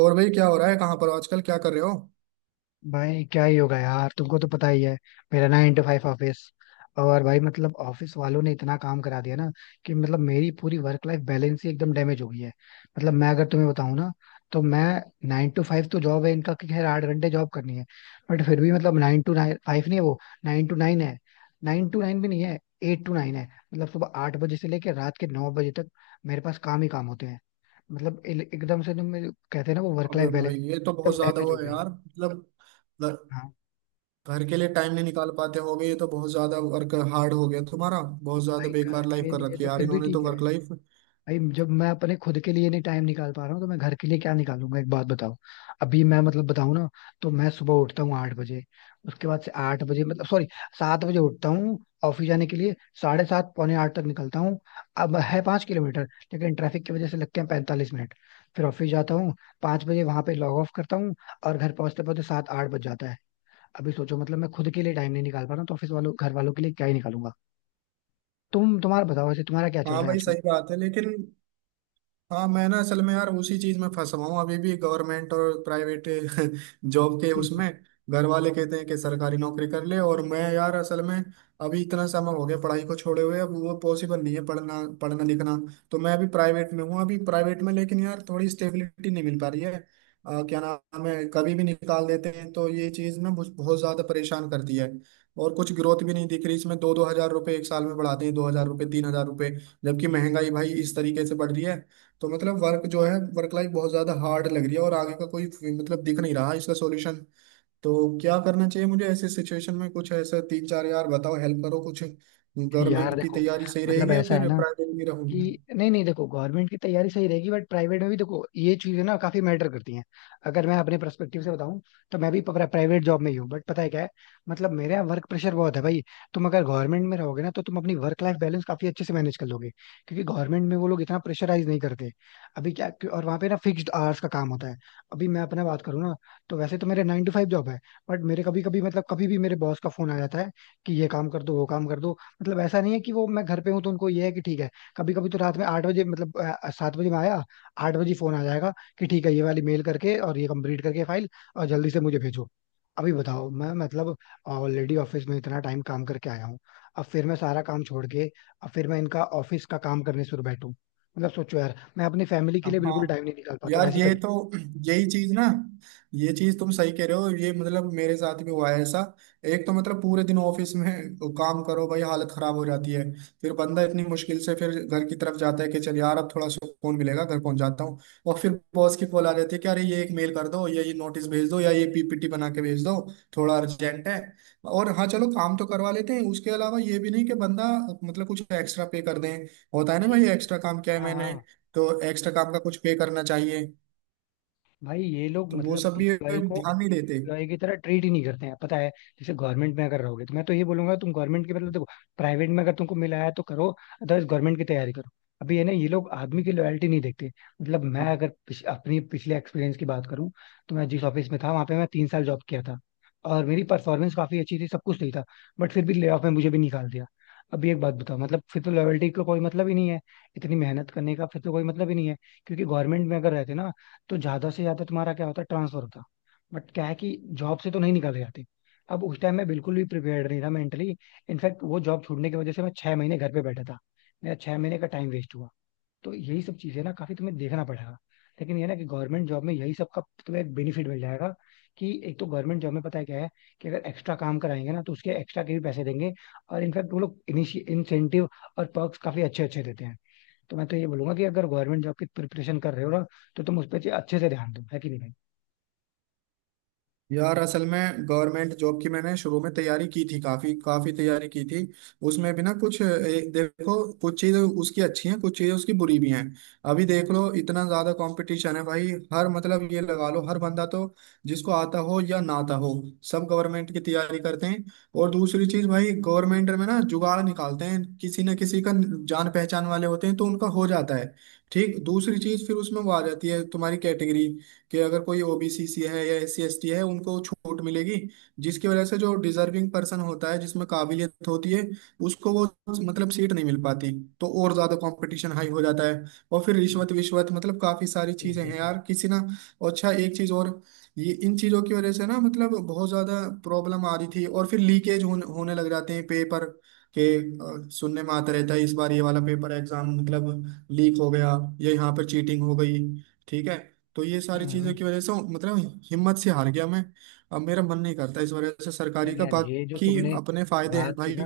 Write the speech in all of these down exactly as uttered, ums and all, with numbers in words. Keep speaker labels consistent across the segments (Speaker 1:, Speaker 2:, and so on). Speaker 1: और भाई, क्या हो रहा है? कहाँ पर हो आजकल? क्या कर रहे हो?
Speaker 2: भाई क्या ही होगा यार, तुमको तो पता ही है। मेरा नाइन to फाइव ऑफिस। और भाई मतलब ऑफिस वालों ने इतना काम करा दिया ना कि मतलब मेरी पूरी वर्क लाइफ बैलेंस ही एकदम डैमेज हो गई है। मतलब मैं अगर तुम्हें बताऊं ना तो मैं नाइन to फाइव तो जॉब है इनका कि खैर आठ घंटे जॉब करनी है। बट फिर भी मतलब नाइन टू नाइन फाइव नहीं है वो। नाइन टू नाइन है। नाइन टू नाइन भी नहीं है। एट टू नाइन है। मतलब सुबह आठ बजे से लेकर रात के नौ बजे तक मेरे पास काम ही काम होते हैं। मतलब इल- एकदम से जो मेरे- कहते हैं ना वो वर्क
Speaker 1: अबे
Speaker 2: लाइफ बैलेंस
Speaker 1: भाई, ये तो
Speaker 2: एकदम
Speaker 1: बहुत ज्यादा
Speaker 2: डैमेज
Speaker 1: वो
Speaker 2: हो
Speaker 1: है
Speaker 2: गई है।
Speaker 1: यार, मतलब घर,
Speaker 2: हाँ।
Speaker 1: घर के लिए टाइम नहीं निकाल पाते। हो गए, ये तो बहुत ज्यादा वर्क हार्ड हो गया तुम्हारा। बहुत ज्यादा
Speaker 2: भाई घर
Speaker 1: बेकार लाइफ
Speaker 2: के
Speaker 1: कर
Speaker 2: लिए
Speaker 1: रखी
Speaker 2: तो
Speaker 1: है यार
Speaker 2: फिर भी
Speaker 1: इन्होंने, तो
Speaker 2: ठीक है।
Speaker 1: Work life.
Speaker 2: भाई जब मैं अपने खुद के लिए नहीं टाइम निकाल पा रहा हूँ तो मैं घर के लिए क्या निकालूंगा? एक बात बताओ। अभी मैं मतलब बताऊँ ना तो मैं सुबह उठता हूँ आठ बजे। उसके बाद से आठ बजे मतलब सॉरी, सात बजे उठता हूँ ऑफिस जाने के लिए। साढ़े सात पौने आठ तक निकलता हूँ। अब है पाँच किलोमीटर, लेकिन ट्रैफिक की वजह से लगते हैं पैंतालीस मिनट। फिर ऑफिस जाता हूँ। पाँच बजे वहां पे लॉग ऑफ करता हूँ और घर पहुंचते पहुंचते सात आठ बज जाता है। अभी सोचो मतलब मैं खुद के लिए टाइम नहीं निकाल पा रहा हूँ तो ऑफिस वालों घर वालों के लिए क्या ही निकालूंगा? तुम तुम्हारा बताओ, वैसे तुम्हारा क्या चल
Speaker 1: हाँ
Speaker 2: रहा है?
Speaker 1: भाई, सही बात है लेकिन। हाँ, मैं ना असल में यार उसी चीज में फंसा हुआ हूँ अभी भी, गवर्नमेंट और प्राइवेट जॉब के उसमें। घर वाले कहते हैं कि सरकारी नौकरी कर ले, और मैं यार असल में अभी इतना समय हो गया पढ़ाई को छोड़े हुए, अब वो पॉसिबल नहीं है पढ़ना पढ़ना लिखना। तो मैं अभी प्राइवेट में हूँ, अभी प्राइवेट में, लेकिन यार थोड़ी स्टेबिलिटी नहीं मिल पा रही है। अ, क्या नाम है, कभी भी निकाल देते हैं, तो ये चीज ना मुझ- बहुत ज्यादा परेशान करती है। और कुछ ग्रोथ भी नहीं दिख रही इसमें, दो दो हजार रुपये एक साल में बढ़ाते हैं, दो हजार रुपये, तीन हजार रुपये। जबकि महंगाई भाई इस तरीके से बढ़ रही है, तो मतलब वर्क जो है वर्क लाइफ बहुत ज्यादा हार्ड लग रही है, और आगे का कोई मतलब दिख नहीं रहा इसका सॉल्यूशन। तो क्या करना चाहिए मुझे ऐसे सिचुएशन में? कुछ ऐसा तीन चार, यार बताओ, हेल्प करो कुछ।
Speaker 2: यार
Speaker 1: गवर्नमेंट की
Speaker 2: देखो,
Speaker 1: तैयारी सही
Speaker 2: मतलब
Speaker 1: रहेगी, या
Speaker 2: ऐसा है
Speaker 1: फिर
Speaker 2: ना
Speaker 1: प्राइवेट में रहूँ?
Speaker 2: कि नहीं नहीं देखो, गवर्नमेंट की तैयारी सही रहेगी बट प्राइवेट में भी देखो ये चीजें ना काफी मैटर करती हैं। अगर मैं अपने पर्सपेक्टिव से बताऊं तो मैं भी प्राइवेट जॉब में ही हूँ। बट पता है क्या है, मतलब मेरे यहाँ वर्क प्रेशर बहुत है भाई। तुम अगर गवर्नमेंट में रहोगे ना तो तुम अपनी वर्क लाइफ बैलेंस काफी अच्छे से मैनेज कर लोगे, क्योंकि गवर्नमेंट में वो लोग इतना प्रेशराइज नहीं करते अभी क्या। और वहाँ पे ना फिक्स्ड आवर्स का काम होता है। अभी मैं अपना बात करूँ ना तो वैसे तो मेरे नाइन टू फाइव जॉब है। बट मेरे कभी कभी मतलब कभी भी मेरे बॉस का फोन आ जाता है कि ये काम कर दो वो काम कर दो। मतलब ऐसा नहीं है कि वो मैं घर पे हूँ तो उनको ये है कि ठीक है। कभी कभी तो रात में आठ बजे मतलब अ, सात बजे में आया, आठ बजे फोन आ जाएगा कि ठीक है ये वाली मेल करके और ये कंप्लीट करके फाइल और जल्दी से मुझे भेजो। अभी बताओ, मैं मतलब ऑलरेडी ऑफिस में इतना टाइम काम करके आया हूँ। अब फिर मैं सारा काम छोड़ के अब फिर मैं इनका ऑफिस का काम करने शुरू बैठूं। मतलब सोचो यार, मैं अपनी फैमिली के लिए बिल्कुल
Speaker 1: हाँ
Speaker 2: टाइम नहीं निकाल पाता हूं,
Speaker 1: यार,
Speaker 2: ऐसी
Speaker 1: ये
Speaker 2: कंडीशन।
Speaker 1: तो, यही चीज ना, ये चीज तुम सही कह रहे हो, ये मतलब मेरे साथ भी हुआ है ऐसा। एक तो मतलब पूरे दिन ऑफिस में काम करो भाई, हालत खराब हो जाती है। फिर बंदा इतनी मुश्किल से फिर घर की तरफ जाता है कि चल यार, अब थोड़ा सुकून मिलेगा, घर पहुंच जाता हूँ। और फिर बॉस की कॉल आ जाती है कि अरे, ये एक मेल कर दो, या ये नोटिस भेज दो, या ये पी पी टी बना के भेज दो, थोड़ा अर्जेंट है। और हाँ, चलो काम तो करवा लेते हैं, उसके अलावा ये भी नहीं कि बंदा मतलब कुछ एक्स्ट्रा पे कर दें। होता है ना
Speaker 2: नहीं।
Speaker 1: भाई, एक्स्ट्रा काम किया है
Speaker 2: हाँ
Speaker 1: मैंने,
Speaker 2: हाँ।
Speaker 1: तो एक्स्ट्रा काम का कुछ पे करना चाहिए,
Speaker 2: भाई ये लोग
Speaker 1: तो वो
Speaker 2: मतलब
Speaker 1: सब भी
Speaker 2: एम्प्लॉय को
Speaker 1: ध्यान नहीं देते।
Speaker 2: एम्प्लॉय की तरह ट्रीट ही नहीं करते हैं, पता है। जैसे गवर्नमेंट में अगर रहोगे तो मैं तो ये बोलूंगा तुम गवर्नमेंट की मतलब देखो, प्राइवेट में अगर तुमको मिला है तो करो, अदरवाइज गवर्नमेंट की तैयारी करो। अभी ये ना ये लोग आदमी की लॉयल्टी नहीं देखते। मतलब मैं अगर पिछ, अपनी पिछले एक्सपीरियंस की बात करूं तो मैं जिस ऑफिस में था वहां पे मैं तीन साल जॉब किया था और मेरी परफॉर्मेंस काफी अच्छी थी, सब कुछ सही था, बट फिर भी ले ऑफ में मुझे भी निकाल दिया। अभी एक बात बताओ, मतलब फिर तो लॉयल्टी का कोई मतलब ही नहीं है। इतनी मेहनत करने का फिर तो कोई मतलब ही नहीं है। क्योंकि गवर्नमेंट में अगर रहते ना तो ज्यादा से ज्यादा तुम्हारा क्या होता है, ट्रांसफर होता। बट क्या है कि जॉब से तो नहीं निकाले जाते। अब उस टाइम मैं बिल्कुल भी प्रिपेयर्ड नहीं था मेंटली। इनफैक्ट वो जॉब छूटने की वजह से मैं छह महीने घर पे बैठा था। मेरा छह महीने का टाइम वेस्ट हुआ। तो यही सब चीजें ना काफी तुम्हें देखना पड़ेगा। लेकिन ये ना कि गवर्नमेंट जॉब में यही सब का तुम्हें एक बेनिफिट मिल जाएगा कि एक तो गवर्नमेंट जॉब में पता है क्या है कि अगर एक्स्ट्रा काम कराएंगे ना तो उसके एक्स्ट्रा के भी पैसे देंगे। और इनफैक्ट वो लोग इनिशिय इंसेंटिव और perks काफी अच्छे अच्छे देते हैं। तो मैं तो ये बोलूंगा कि अगर गवर्नमेंट जॉब की प्रिपरेशन कर रहे हो ना तो तुम उस पर अच्छे से ध्यान दो, है कि नहीं
Speaker 1: यार असल में गवर्नमेंट जॉब की मैंने शुरू में तैयारी की थी, काफी काफी तैयारी की थी। उसमें भी ना कुछ, ए, देखो, कुछ चीजें उसकी अच्छी हैं, कुछ चीजें उसकी बुरी भी हैं। अभी देख लो, इतना ज्यादा कंपटीशन है भाई। हर मतलब ये लगा लो, हर बंदा तो, जिसको आता हो या ना आता हो, सब गवर्नमेंट की तैयारी करते हैं। और दूसरी चीज भाई, गवर्नमेंट में ना जुगाड़ निकालते हैं, किसी ना किसी का जान पहचान वाले होते हैं तो उनका हो जाता है ठीक। दूसरी चीज फिर उसमें वो आ जाती है तुम्हारी कैटेगरी, कि अगर कोई ओबीसी सी है या एस सी एस टी है, उनको छूट मिलेगी। जिसकी वजह से जो डिजर्विंग पर्सन होता है, जिसमें काबिलियत होती है, उसको वो मतलब सीट नहीं मिल पाती, तो और ज्यादा कंपटीशन हाई हो जाता है। और फिर
Speaker 2: भाई?
Speaker 1: रिश्वत विश्वत मतलब काफी सारी चीजें हैं
Speaker 2: एग्जैक्टली।
Speaker 1: यार, किसी ना। अच्छा, एक चीज और, ये इन चीजों की वजह से ना मतलब बहुत ज्यादा प्रॉब्लम आ रही थी, और फिर लीकेज होने होने लग जाते हैं पेपर के। अ, सुनने में आता रहता है, इस बार ये वाला पेपर एग्जाम मतलब लीक हो गया, या यहाँ पर चीटिंग हो गई, ठीक है। तो ये सारी चीजों
Speaker 2: हम्म।
Speaker 1: की वजह से मतलब हिम्मत से हार गया मैं। अब मेरा मन नहीं करता इस वजह से
Speaker 2: नहीं
Speaker 1: सरकारी
Speaker 2: नहीं
Speaker 1: का,
Speaker 2: यार, ये जो
Speaker 1: बाकी
Speaker 2: तुमने
Speaker 1: अपने फायदे हैं
Speaker 2: बात की
Speaker 1: भाई।
Speaker 2: ना।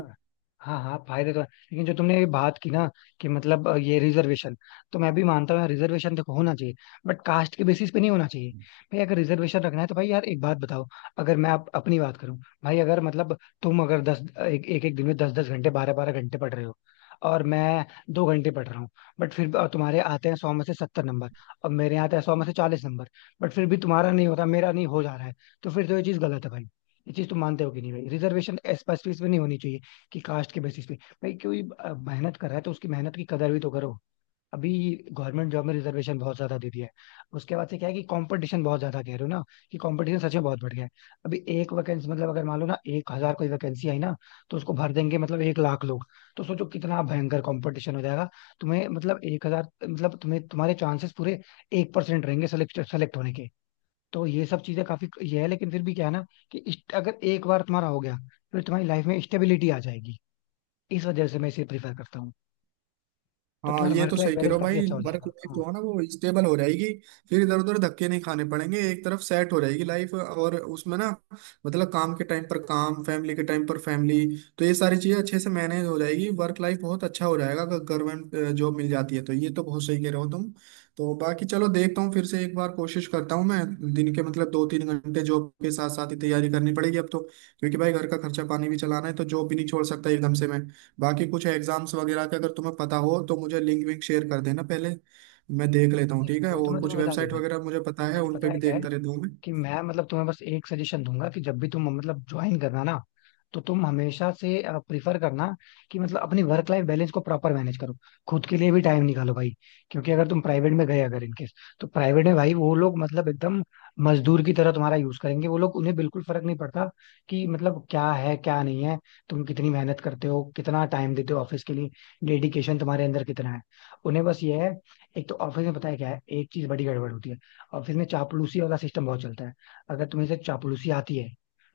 Speaker 2: हाँ हाँ फायदे तो है, लेकिन जो तुमने ये बात की ना कि मतलब अ, ये रिजर्वेशन, तो मैं भी मानता हूँ यार रिजर्वेशन देखो होना चाहिए, बट कास्ट के बेसिस पे नहीं होना चाहिए। भाई अगर रिजर्वेशन रखना है तो भाई यार एक बात बताओ, अगर मैं आप अपनी बात करूँ। भाई अगर मतलब तुम अगर दस एक एक, एक दिन में दस दस घंटे बारह बारह घंटे पढ़ रहे हो और मैं दो घंटे पढ़ रहा हूँ, बट फिर भी तुम्हारे आते हैं सौ में से सत्तर नंबर और मेरे आते हैं सौ में से चालीस नंबर, बट फिर भी तुम्हारा नहीं होता मेरा नहीं हो जा रहा है, तो फिर तो ये चीज गलत है भाई। ये चीज तो मानते हो कि नहीं भाई, रिजर्वेशन एज पर बेसिस पे नहीं होनी चाहिए, कि कास्ट के बेसिस पे। भाई कोई अ, मेहनत कर रहा है तो उसकी मेहनत की कदर भी तो करो। अभी गवर्नमेंट जॉब में रिजर्वेशन बहुत ज्यादा दे दिया है। उसके बाद से क्या है कि कंपटीशन बहुत ज्यादा कह रहे हो ना, कि कंपटीशन सच में बहुत बढ़ गया है। अभी एक वैकेंसी मतलब अगर मान लो ना एक हजार कोई वैकेंसी आई ना, तो उसको भर देंगे मतलब एक लाख लोग। तो सोचो कितना भयंकर कंपटीशन हो जाएगा। तुम्हें मतलब एक हजार मतलब तुम्हें तुम्हारे चांसेस पूरे एक परसेंट रहेंगे सेलेक्ट सेलेक्ट होने के। तो ये सब चीजें काफी ये है, लेकिन फिर भी क्या है ना कि इस- अगर एक बार तुम्हारा हो गया फिर तुम्हारी लाइफ में स्टेबिलिटी आ जाएगी। इस वजह से मैं इसे प्रीफर करता हूँ। तो
Speaker 1: हाँ,
Speaker 2: तुम्हारा
Speaker 1: ये तो
Speaker 2: वर्क लाइफ
Speaker 1: सही कह रहे
Speaker 2: बैलेंस
Speaker 1: हो
Speaker 2: काफी
Speaker 1: भाई,
Speaker 2: अच्छा हो
Speaker 1: वर्क
Speaker 2: जाएगा
Speaker 1: लाइफ
Speaker 2: हाँ।
Speaker 1: जो है ना वो स्टेबल हो जाएगी। फिर इधर उधर धक्के नहीं खाने पड़ेंगे, एक तरफ सेट हो जाएगी लाइफ, और उसमें ना मतलब काम के टाइम पर काम, फैमिली के टाइम पर फैमिली। तो ये सारी चीजें अच्छे से मैनेज हो जाएगी, वर्क लाइफ बहुत अच्छा हो जाएगा अगर गवर्नमेंट जॉब मिल जाती है, तो ये तो बहुत सही कह रहे हो तुम। तो बाकी चलो, देखता हूँ फिर से एक बार कोशिश करता हूँ मैं। दिन के मतलब दो तीन घंटे जॉब के साथ साथ ही तैयारी करनी पड़ेगी अब तो, क्योंकि भाई घर का खर्चा पानी भी चलाना है, तो जॉब भी नहीं छोड़ सकता एकदम से मैं। बाकी कुछ एग्जाम्स वगैरह के अगर तुम्हें पता हो, तो मुझे लिंक विंक शेयर कर देना पहले, मैं देख लेता हूँ
Speaker 2: नहीं नहीं,
Speaker 1: ठीक है।
Speaker 2: वो तो
Speaker 1: और
Speaker 2: मैं
Speaker 1: कुछ
Speaker 2: तुम्हें बता
Speaker 1: वेबसाइट
Speaker 2: दूंगा।
Speaker 1: वगैरह मुझे पता है,
Speaker 2: बट
Speaker 1: उन
Speaker 2: पता
Speaker 1: पे भी
Speaker 2: है क्या है
Speaker 1: देखता रहता हूँ
Speaker 2: कि मैं मतलब तुम्हें बस एक सजेशन दूंगा कि जब भी तुम मतलब ज्वाइन करना ना तो तुम हमेशा से प्रिफर करना कि मतलब अपनी वर्क लाइफ बैलेंस को प्रॉपर मैनेज करो, खुद के लिए भी टाइम निकालो भाई। क्योंकि अगर तुम प्राइवेट में गए अगर इनकेस, तो प्राइवेट में भाई वो लोग मतलब एकदम मजदूर की तरह तुम्हारा यूज करेंगे। वो लोग उन्हें बिल्कुल फर्क नहीं पड़ता कि मतलब क्या है क्या नहीं है, तुम कितनी मेहनत करते हो, कितना टाइम देते हो ऑफिस के लिए, डेडिकेशन तुम्हारे अंदर कितना है। उन्हें बस ये है। एक तो ऑफिस में पता है क्या है, एक चीज बड़ी गड़बड़ होती है, ऑफिस में चापलूसी वाला सिस्टम बहुत चलता है। अगर तुम्हें से चापलूसी आती है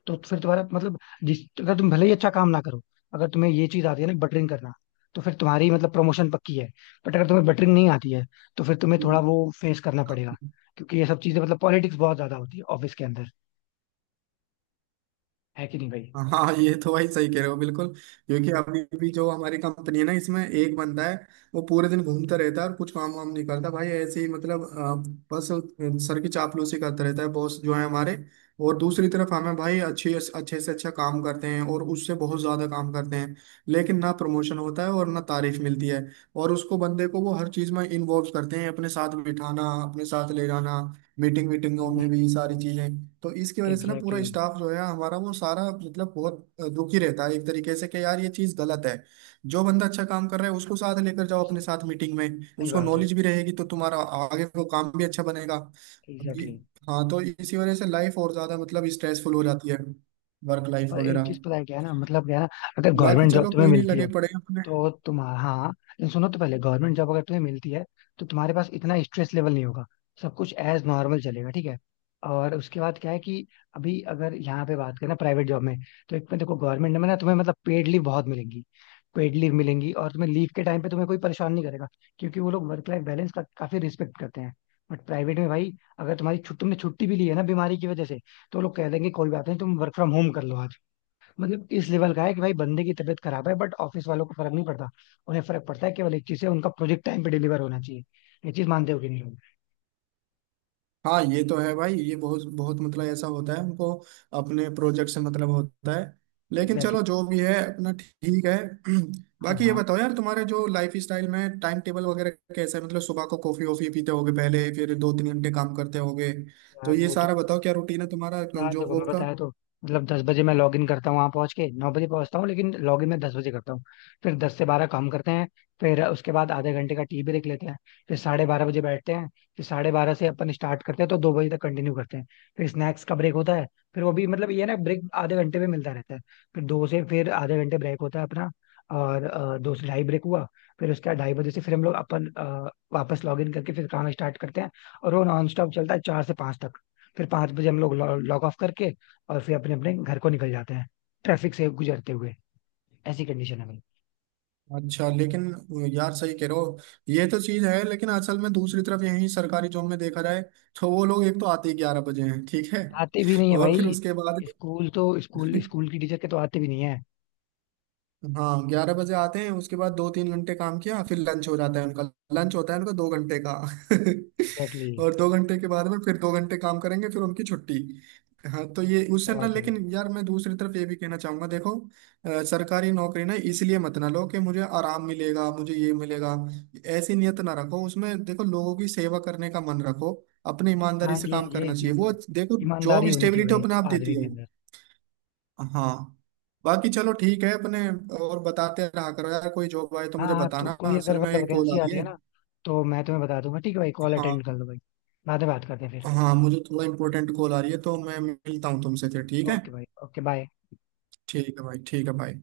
Speaker 2: तो फिर तुम्हारा मतलब, जिस अगर तुम भले ही अच्छा काम ना करो, अगर तुम्हें ये चीज आती है ना बटरिंग करना, तो फिर तुम्हारी मतलब प्रमोशन पक्की है। बट अगर तुम्हें बटरिंग नहीं आती है तो फिर तुम्हें थोड़ा
Speaker 1: मैं।
Speaker 2: वो फेस करना पड़ेगा, क्योंकि ये सब चीजें मतलब पॉलिटिक्स बहुत ज्यादा होती है ऑफिस के अंदर। है कि नहीं भाई?
Speaker 1: हाँ, ये तो भाई सही कह रहे हो बिल्कुल। क्योंकि अभी भी जो हमारी कंपनी है ना, इसमें एक बंदा है, वो पूरे दिन घूमता रहता है और कुछ काम वाम नहीं करता भाई, ऐसे ही मतलब अ, बस सर की चापलूसी करता रहता है बॉस जो है हमारे। और दूसरी तरफ हमें भाई, अच्छे अच्छे से अच्छा काम करते हैं और उससे बहुत ज्यादा काम करते हैं, लेकिन ना प्रमोशन होता है और ना तारीफ मिलती है। और उसको बंदे को वो हर चीज में इन्वॉल्व करते हैं, अपने साथ बिठाना, अपने साथ ले जाना, मीटिंग मीटिंगों में भी सारी चीजें। तो इसकी वजह से ना
Speaker 2: एग्जैक्टली
Speaker 1: पूरा
Speaker 2: exactly.
Speaker 1: स्टाफ जो है हमारा वो सारा मतलब बहुत अ, दुखी रहता है एक तरीके से, कि यार ये चीज गलत है। जो बंदा अच्छा काम कर रहा है, उसको साथ लेकर जाओ अपने
Speaker 2: सही।
Speaker 1: साथ मीटिंग में,
Speaker 2: सही
Speaker 1: उसको
Speaker 2: बात है।
Speaker 1: नॉलेज भी रहेगी, तो तुम्हारा आगे को काम भी अच्छा बनेगा। अब
Speaker 2: एग्जैक्टली
Speaker 1: ये-
Speaker 2: exactly.
Speaker 1: हाँ, तो इसी वजह से लाइफ और ज्यादा मतलब स्ट्रेसफुल हो जाती है, वर्क लाइफ
Speaker 2: और एक
Speaker 1: वगैरह।
Speaker 2: चीज पता है क्या है ना, मतलब क्या है ना, अगर
Speaker 1: बाकी
Speaker 2: गवर्नमेंट जॉब
Speaker 1: चलो,
Speaker 2: तुम्हें
Speaker 1: कोई नहीं,
Speaker 2: मिलती
Speaker 1: लगे
Speaker 2: है
Speaker 1: पड़े हैं अपने।
Speaker 2: तो तुम, हाँ लेकिन सुनो तो पहले गवर्नमेंट जॉब अगर तुम्हें मिलती है तो तुम्हारे पास इतना स्ट्रेस लेवल नहीं होगा, सब कुछ एज नॉर्मल चलेगा। ठीक है। और उसके बाद क्या है कि अभी अगर यहाँ पे बात करें ना प्राइवेट जॉब में, तो एक में देखो गवर्नमेंट में ना तुम्हें मतलब पेड लीव बहुत मिलेंगी। पेड लीव मिलेंगी और तुम्हें लीव के टाइम पे तुम्हें कोई परेशान नहीं करेगा, क्योंकि वो लोग वर्क लाइफ बैलेंस का काफी रिस्पेक्ट करते हैं। बट प्राइवेट में भाई, अगर तुम्हारी छुट्टी तुमने छुट्टी भी ली है ना बीमारी की वजह से, तो वो लोग कह देंगे कोई बात नहीं तुम वर्क फ्रॉम होम कर लो। मतलब इस लेवल का है कि भाई बंदे की तबीयत खराब है बट ऑफिस वालों को फर्क नहीं पड़ता। उन्हें फर्क पड़ता है केवल एक चीज है, उनका प्रोजेक्ट टाइम पे डिलीवर होना चाहिए। ये चीज मानते हो कि नहीं?
Speaker 1: हाँ ये तो है भाई, ये बहुत बहुत मतलब ऐसा होता है, उनको अपने प्रोजेक्ट से मतलब होता है। लेकिन
Speaker 2: एग्जैक्टली
Speaker 1: चलो
Speaker 2: exactly.
Speaker 1: जो भी है अपना, ठीक है।
Speaker 2: हाँ
Speaker 1: बाकी ये
Speaker 2: भाग।
Speaker 1: बताओ यार, तुम्हारे जो लाइफ स्टाइल में टाइम टेबल वगैरह कैसा है? मतलब सुबह को कॉफी वॉफी पीते होगे पहले, फिर दो तीन घंटे काम करते होगे, तो
Speaker 2: यार
Speaker 1: ये
Speaker 2: वो तो,
Speaker 1: सारा बताओ, क्या रूटीन है तुम्हारा
Speaker 2: यार
Speaker 1: जॉब
Speaker 2: देखो
Speaker 1: वॉब
Speaker 2: मैं
Speaker 1: का?
Speaker 2: बताया तो मतलब दस बजे मैं लॉग इन करता हूँ। वहां पहुंच के नौ बजे पहुंचता हूँ लेकिन लॉग इन मैं दस बजे करता हूँ। फिर दस से बारह काम करते हैं। फिर उसके बाद आधे घंटे का टीवी ब्रेक लेते हैं। फिर साढ़े बारह बजे बैठते हैं। फिर साढ़े बारह से अपन स्टार्ट करते हैं तो दो बजे तक कंटिन्यू करते हैं। फिर स्नैक्स का ब्रेक होता है। फिर वो भी मतलब ये है ना, ब्रेक आधे घंटे में मिलता रहता है। फिर दो से फिर आधे घंटे ब्रेक होता है अपना, और अ, दो से ढाई ब्रेक हुआ। फिर उसके बाद ढाई बजे से फिर हम लोग अपन अ, वापस लॉग इन करके फिर काम स्टार्ट करते हैं और वो नॉन स्टॉप चलता है चार से पांच तक। फिर पांच बजे हम लोग लॉग ऑफ करके और फिर अपने अपने घर को निकल जाते हैं ट्रैफिक से गुजरते हुए। ऐसी कंडीशन है भाई।
Speaker 1: अच्छा, लेकिन यार सही कह रहे हो। ये तो चीज है लेकिन असल में दूसरी तरफ यही सरकारी जॉब में देखा जाए, तो वो लोग एक तो आते ही ग्यारह बजे हैं, ठीक है।
Speaker 2: आते भी नहीं है
Speaker 1: और फिर
Speaker 2: भाई।
Speaker 1: उसके बाद
Speaker 2: स्कूल तो स्कूल, स्कूल की टीचर के तो आते भी नहीं है।
Speaker 1: हाँ, ग्यारह बजे आते हैं, उसके बाद दो तीन घंटे काम किया, फिर लंच हो जाता है उनका। लंच होता है उनका दो घंटे का
Speaker 2: एग्जैक्टली exactly.
Speaker 1: और दो घंटे के बाद में फिर दो घंटे काम करेंगे, फिर उनकी छुट्टी। हाँ, तो ये उससे ना,
Speaker 2: बहुत है भाई।
Speaker 1: लेकिन यार मैं दूसरी तरफ ये भी कहना चाहूंगा, देखो, अ, सरकारी नौकरी ना इसलिए मत ना लो कि मुझे आराम मिलेगा, मुझे ये मिलेगा। ऐसी नियत ना रखो उसमें, देखो लोगों की सेवा करने का मन रखो। अपने ईमानदारी
Speaker 2: हाँ,
Speaker 1: से
Speaker 2: ये
Speaker 1: काम
Speaker 2: ये
Speaker 1: करना चाहिए,
Speaker 2: चीज तो
Speaker 1: वो
Speaker 2: है।
Speaker 1: देखो, जॉब
Speaker 2: ईमानदारी होनी चाहिए
Speaker 1: स्टेबिलिटी अपने आप
Speaker 2: भाई
Speaker 1: देती
Speaker 2: आदमी के
Speaker 1: है।
Speaker 2: अंदर।
Speaker 1: हाँ, बाकी चलो ठीक है अपने। और बताते रहा करो यार, कोई जॉब आए तो
Speaker 2: हाँ
Speaker 1: मुझे
Speaker 2: हाँ, तो
Speaker 1: बताना,
Speaker 2: कोई अगर
Speaker 1: असल में
Speaker 2: मतलब
Speaker 1: एक कॉल आ
Speaker 2: वैकेंसी
Speaker 1: रही
Speaker 2: आती
Speaker 1: है।
Speaker 2: है ना तो मैं तुम्हें बता दूंगा। ठीक है भाई, कॉल
Speaker 1: हाँ,
Speaker 2: अटेंड कर लो भाई। बाद में बात करते हैं फिर।
Speaker 1: हाँ मुझे थोड़ा इम्पोर्टेंट कॉल आ रही है, तो मैं मिलता हूँ तुमसे फिर, ठीक है।
Speaker 2: ओके भाई, ओके बाय।
Speaker 1: ठीक है भाई, ठीक है भाई।